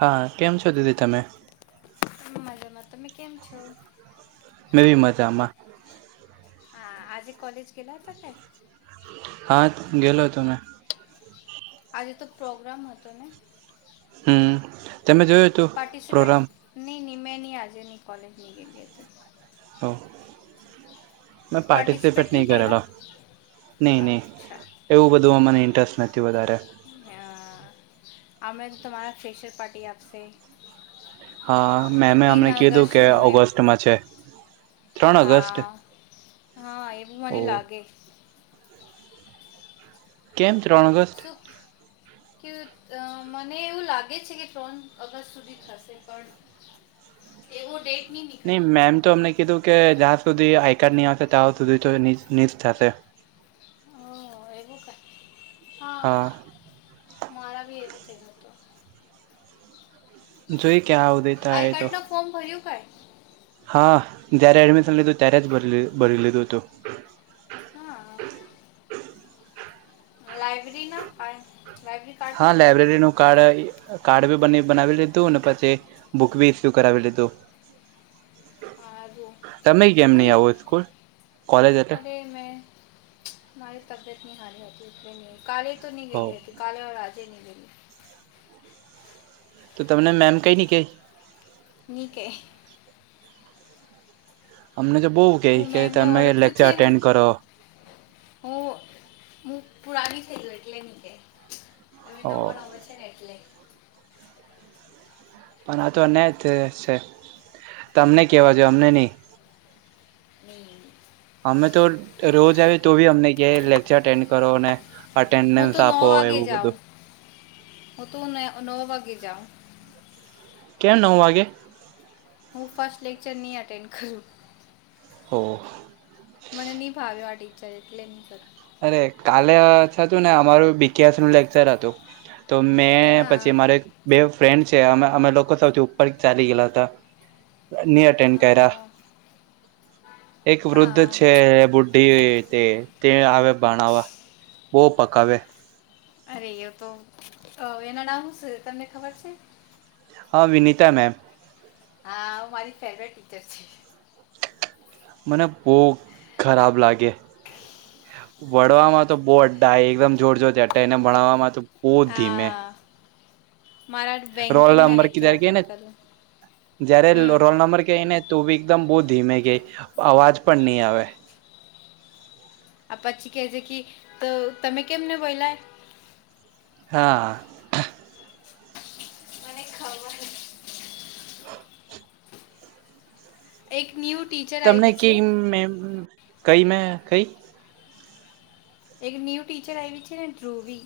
હા, કેમ છો દીદી તમે. હું મજામાં તમે કેમ છો? મે બી મજામાં. હા આજે કોલેજ ગેલા હતા કે [inaudible] હા ગેલો હતો મે આજે તો પ્રોગ્રામ હતો ને. હમ્મ તમે જોયો પાર્ટિસિપેટ ની નિમેનિયા આજે ની કોલેજની ગેગેલી હતી હઓ. મે પાર્ટિસિપેટ નહીં ની કર્યા કરેલો નઈ નઈ. અચ્છા એવું બધુંમાં મને ઇન્ટરેસ્ટ નથી વધારે. અને તમારા ફેશિયર પાર્ટી આપશે. હા મેમે તીન અમને કીધું કે ઓગસ્ટનો એ ઓગસ્ટમાં છે. ત્રણ ઓગસ્ટ હા હા એવું ઓ મને લાગે. કેમ ત્રણ ઓગસ્ટ.? ઠ મને એવું લાગે છે, કે ત્રણ ઓગસ્ટ સુધી થશે પણ એવો ડેટ નની નહીં મેમ તો અમને કીધું કે, જ્યાં સુધી આઈકાર્ડ નહીં આવશે ત્યાં સુધી તો ની થાશે. હ એવું ક હા મારા બી એવું થયું હતું. જોઈ ક્યાં આવું દી.? આઈકાર્ડનું ફોર્મ ભર્યું કે.? હા જ્યારે એડમિશન લીધું ત્યારે જ ભરી ભરી લીધું હતું. હા લાઈબ્રેરી ના લાઈબ્રેરી હા લાાયબ્રેરીનો કાર્ડ કાર્ડ બી બ બનાવી લીધું ને પછી, બુક બી ઇસ્યુ કરાવી લીધું. હારું તમે કેમ નહી આવો સ્કૂલ કોલેજ એ તો? મે તમારી તબિયતની હારી ની હોતી એલે ન કાલે તો ની હો ગેય હેતી. કાલે હ આજે ન ગેલી. તો તમને મેમ કઈ નહી કે.? ની કે. અમને તો બહુ કે હું કે તમે લેક્ચર એટેન્ડ કરો. હ હું પુરાની થઈ ગઈ એટલે ની કે. હવે ઓ નવો નવો છે ને એટલે. પણ આ તો છે. તમને કહેવા જોએ અમને નહીં. ન ની ની. અમે તો રોજ આવીએ તો બી અમને ક લેક્ચર એટેન્ડ કરો ને? હું અટેન્ડન્સ તો નવ આપો વાગે એવું જાઉં બધું. હું તું ન નો વાગ જાવ. કેમ નવ વાગે.? હું ફર્સ્ટ લેક્ચર નહી એટેન્ડ કરું. હ મને નહી ભાવ્યો આ ટીચર એટલે નહી તો, અરે કાલે હતું ને અમારું બીકેએસ નું લેક્ચર હતું. તો મેં પછી હા મારે એક બે ફ્રેન્ડ છે અમે અમે લોકો સૌથી ઉપર ચાલી ગયેલા હતા ની અ, એક વૃદ્ધ હા છે. તે તે આવે ભણાવવા બહુ પકાવે. અરે એ તો એના નામ શું છે તમને ખબર છે.? હા વિનતા મેૅમ. હા મારી ફેવરેટ ટીચર છે. મને બહુ ખરાબ લાગે. ભણવામાં તો બહુ એકદમ જોર જોરથી અ એને ભણાવવામાં તો બહુ ધીમે. હા મારા રોલ બેન્કિંગના નંબર લેક્ચર કધર કે ને એટેન્ડ કરે. જયારે રોલ નંબર કહી ને તું બી એકદમ બહુ ધીમે ક અવાજ પણ નહી આવે આ પછી કે છેે કે તો તમે કેમને બોલાય હા! ખાવા હ.? એક ન્યૂ ટીચર તમને આવી ક છે મે કઈ મે કઈ.? એક ન્યૂ ટીચર આવીઈ વિ છે ને ધ્રૂવી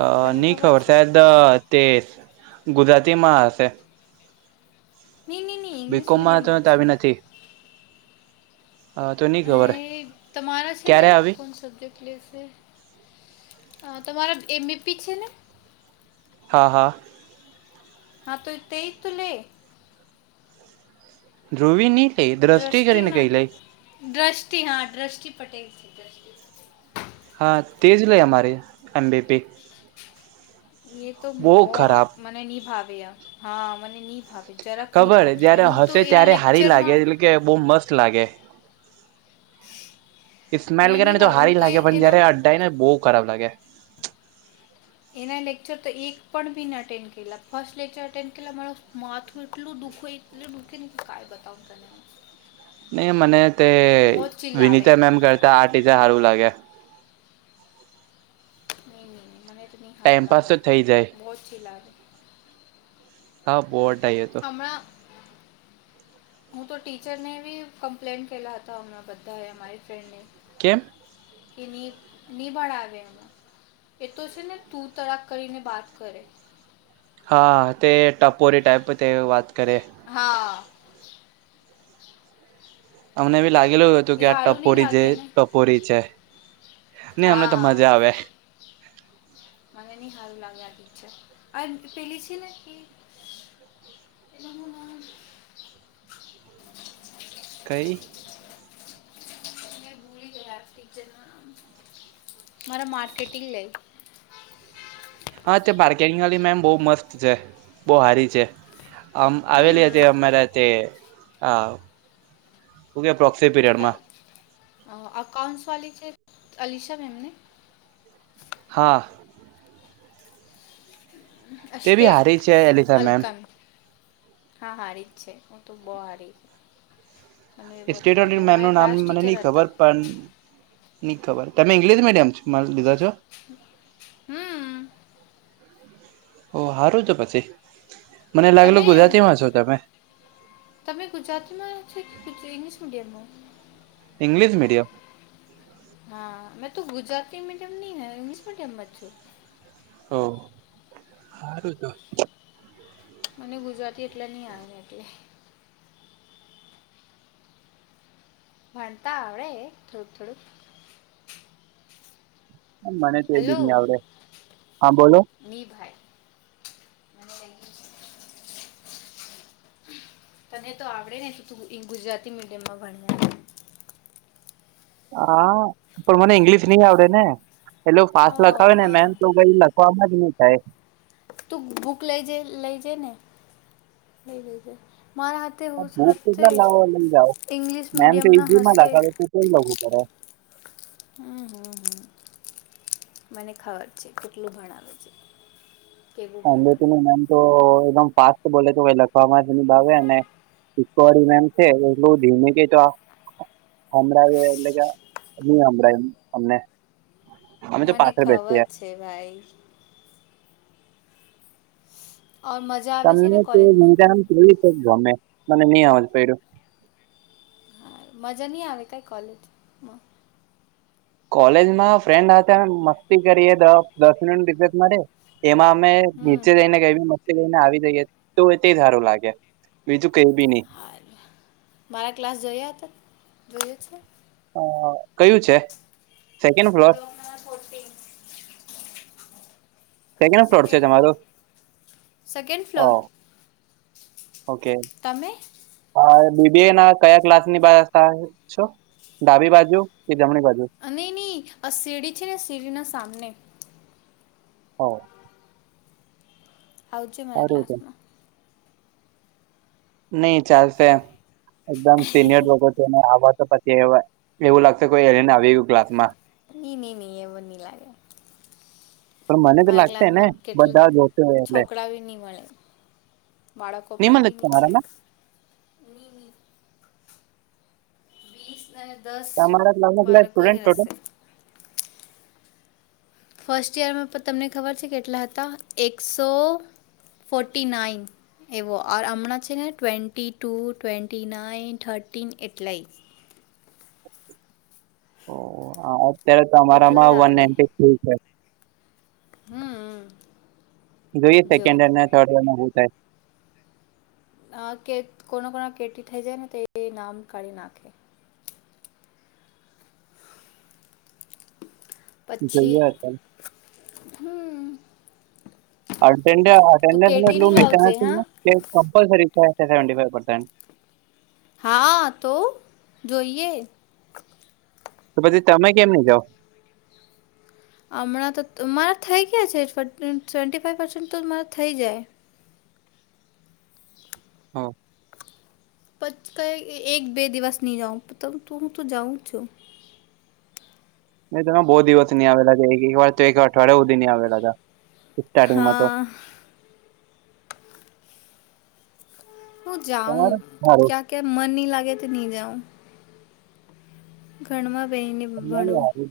અ ની ખબર સાહેબ દ તેસ ગુજરાતીમાં હશે નઈ નઈ નહી ઇંગ્લિશ બીકોમમાં તો મીડિયમમાં છે આવી નથી તો નહી એ ખબર તમારાા છે ને ક્યારે આવી કોણ સબ્જેક્ટ લેશે તમારા એમબપી છે ને હા હા હા તો તેઈ ત લ ધ્રુવી ની લે દ્રષ્ટિ કરીને કઈ લઈ દ્રષ્ટિ હા દ્રષ્ટિ પટેલ છે દ્રષ્ટિ હા તેજ લે અમારે એમબીપક એ તો બહુ બહ ખરાબ મને નિ ભાવ આ હા મ નિ ભાવ ખબર જયારે હસે ત્યારે હારી લાગે લેક્ચરમાં એટલે કે બહુ મસ્ત લાગે [inaudible] સ્મેલ મને કરે નહીં ને તો ભાવે હું હારી લાગે એ- પણ એના જયારે અડય ને બહુ ખરાબ લાગે એના લેક્ચર તો એક પણ બીને અટેન્ડ કરલા ફર્સ્ટ લેક્ચર એટેન્ડ કરલા માર માથું એટલું દુઃખ હોય અ મુુંકે ન કાય બતાવું તને હું. નહી મને તે બહુ જ ચિલ્લાવે વિનીતા મેમ કરતા આ ટીજા સારું લાગે નહીં નહી ન મને તો નં હારું ટાઈમપાસ તો લાગ્યા થઈ જાય બહુછી લાગ હા બોટાય હણા હું તો ટીચરને બી કમ્પ્લેન કેલા હતા હમણાં બધાએ અમારી ફ્રેન્ડને કેમ કે નિ નિ બળ આવેે એમાં એ તો છે ને તુંર તડાક કરીને બાત કરે હા તે ટપોરી ટાઈપ તે વાત કરે હા અમને બી લાગલું કે એ આ સારું નહીં ટપોરી જે લાગે ને ટપોરી છે ને અમને તો હા મજા આવે મને નઈ હારુ લાગે [unintelligible] એનું હું નામ [inaudible] કઈ મારા માર્કેટિંગ લે હા તે પાર્કેટિંગવાળી મેમ બહુ મસ્ત છે બહુ હારી છે આમ આવેલી હમ હતી અમારા તે ઓકે પ્ર્રોક્સ પીરિયડમાં અકાઉન્ટ્સ વા છે અલીશા મેૅમને હા તે બી [unintelligible] હારી છે એલિસા મેમ હા હારી જ છે હું તો બહુ હારીશ સ્ટેટ મે એમનું મારા નામ ક્લાસ મને ટીચર નહી ખબર હતા પણ નની ખબર તમે ઇંગ્લિશ મીડિયમ મારે લીધા છો હમ ઓ સારું છ પછી મને લાગેલ તમે ગુજરાતી માં છો તમે તમે ગુજરાતીમાં છે કે ઇંગ્લિશ મીડિયમમાં ઇ્લિશ મીડયમ હા મેં તો ગુજરાતી મીડિયમની ઇંગ્લિશ મીડિયમમાં છું હ હાર તો મને ગુજરાતી એટલે નહ આવે એટલે ભણતા આવડે થોડુંક થોડુંક મને તો એ બી નહી આવડે હા બોલો નિની ભાઈ તને તો આવડે ને તું ગુજરાતી મીડિયમમાં ભણને હા પણ મને ઈંગ્લિશ નહી આવડે ને એટલે ફાસ્ટ ઓ લખાવે ને મેન હા તો કઈ લખવામાં જ નહી થાય તું બુક લઈ જ લઈ જે ને લઈ લઈજ મારા હા બુક કેટલા લાવો લઈ જાવ ઇંગ્લિશ મેમ તો મીડિયમના ઈઝમાં હશે લખાવે તો તો લખું કરે હમ હમ હમ મને ખબર છે કેટલું ભણાવે છે કેવું અબટી નું ભણાવે નામ તો એકદમ ફાસ્ટ બોલે તો લખવામાં ભાવેને ઈકો વાડી મેમ છે એટલું ધીમે કતો સંભળાય એટલે કે નહી સંભળાય અમને અમે તો મને પાછળ ખબર બેસીએ છે ભાઈ મજ તમને તે વિધામ જોઈ ગમે મને નહી આવજ પ્યું હા મજા નહીં આવે કઈ કોલેજમાં કોલેજમાં ફ્રેન્ડ હતા મસ્તી કરીએ દસ મિનિટ રિઝટ મળે એમાં અમે નીચે હમ જઈને મસ્તી કરીને આવી જઈએ તો તે સારું લાગે બીજું કઈ બી નહી હારું મારા ક્લાસ જોઈ હતા જોઈ જ છેું હ કયું છે સેકન્ડ ફ્લોર પોતેી [inaudible] સેકન્ડ ફ્લોર છે તમારો સેકન્ડ અ ફ્લોર તમે હા બીબી એ ના કયા ક્લાસની બાર છો ડાબી બાજુ કે જમણી બાજુ અને નહી આ શીડી છે ને શીડીના સામને હ આવજો મારા સારું છે ક્લાસમાં નઈ ચાલશે એકદમ સિનિયર લોકો છેને આવવા તો પછી એવા એવું લાગત કોઈ એલેને આવી ગયું ક્લાસમાં નઈ નહી નહી એવ નહી લાગે પણ મને તો મારા લાગશે ને ક્લાસમાં કેટલાક બધા જોશે એટલે છોકરા બી નહી મળે બાળકો નહી પણ મલે બી તમારામાં ની વીસ અનેન દસ તમારા ક્લાસમાં કેટલા સ્ટુડન્ટ ટોટલ? બાાડકોનીરશે ફર્સ્ટ યરમાં પણ તમને ખબર છે કેટલા હતા એકસો ફોટી નાઇન એવો આર હમણાં છે ને twenty two twenty nine thirteen એટલેય ઓ અત્યારે એટલા તમારામાં જ વન આવે નાઇન્ટી થ્રી છે હમ જોઈએ જો સેકન્ડ હર થર્ડ હર ના શ થાય આ કે કોના કોના કેટી થઇ જાય ને તે નામ કાઢી નાખે પક્ જોઈએ અત્યારે. હમ તું કેટી નહીં લાવજે હા રી [inaudible] હા તો જોઈએ તો પછી તમે કેમને જાઓ હમણાં તો મારા થઈ ગયા છે સ્વેન્ટી ફાઇવ પર્સન્ટ તો જ મારા થઈ જાય હા [unintelligible] એક બે દિવસ નહી [inaudible] તો જાઉં છું. ન તોમાં બહુ દિવસ ની આવેલા છે એક એક વાર તો એક વાર અઠવાડિયા સુધી નહી આવેલા હતા સ્ટાર્ટિંગમાં તો હા હું જાઉં તમારું હારું ક્યાં કે મન નહ લાગે તો નહી જાઉં ઘમાં બેને ું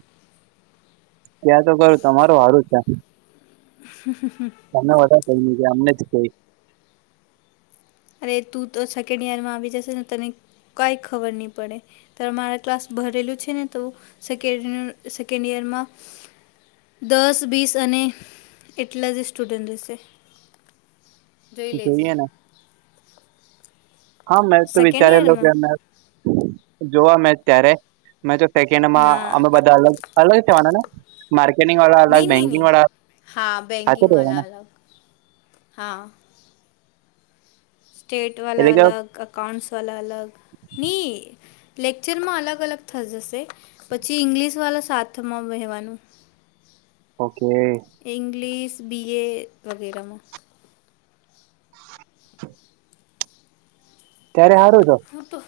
ત્યાં તો કરું તમારું સારું છે [inaudible] તને [unintelligible] કઈ અમને જ કઈ અરે તું તો સેકન્ડ ઈયરમાં આવી જશે ને તને કઈ ખબર નહી પડે. ત્યારે મારા ક્લાસ ભરેલું છે, ને તો [unintelligible] સેકન્ડ ઈયરમાં. દસ બીસ અને એટલા જ સ્ટુડન્ટ છે. જોઈ લેજે. જોઈએ ને હા મેં તો સેકન્ડ વિચારી [unintelligible] કે યરમાં અમે જોવા મે ત્યારે. મેં તો સેકન્ડ માં હા અમે બધા અલગ અલગ થવાના ને. [unintelligible] વાળા અલગ નહીં નહીં બેંકિંગ નહીં વાળા હા હા. સ્ટેટ વાળ એટલે કે અલગ અકાઉન્ટસ વાળ અલગ લેક્ચરમાં અલગ અલગ [unintelligible] જશે પછી ઈંગ્લિશ વાળા સાથમાં વહેવાનું. ઓકે. English B A વગેરમાં. [inaudible] ત્યારે હારું છો. હું તો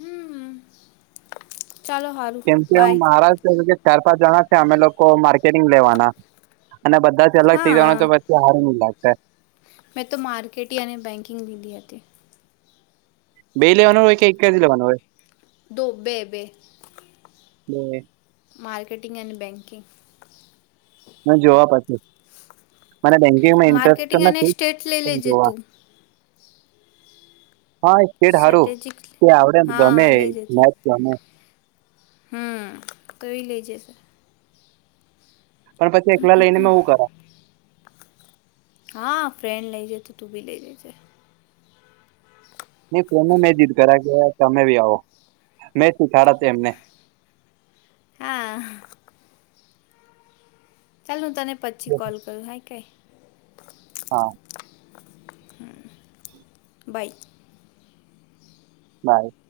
[unintelligible] ચાલો હાર કેમ કે એમ [unintelligible] કે ચાર પાંચ જણા છે, અમે લોકો માર્કેટિંગ લેવાના. અને બધા જ અલગ થઇ જવાના હા તો [unintelligible] હારું [unintelligible] મેં તો માર્કેટી અને બેન્કિંગ લીધી હતી. [unintelligible] હોય કે એક જ [unintelligible] હોય. [unintelligible] બે હોય માર્કેટિંગ એન બેંકિંગ. જોવા પછી મને બેંકિંગમાં ઇન્ટરેસ્ટ માર્કેટિંગ અને સ્ટેટ લઈ તો લેજે જોવા. તું હા [unintelligible] સારું સ્ટ્રેટેજિક તે આવડેમ ગમે હા લઈ જજે [unintelligible] ગમે. હમ [unintelligible] લેજે. પણ પછી એકલા લઈને મેં [unintelligible] કરા. હા ફ્રેન્ડ લઈ જે તો તું ભી લઈ જેજે. [unintelligible] કરા કે તમે બી આવો મેંથી [unintelligible] એમને. હા. ચાલ હું તને પછી કોલ કરું હા કઈ. હા બાઇ. [inaudible]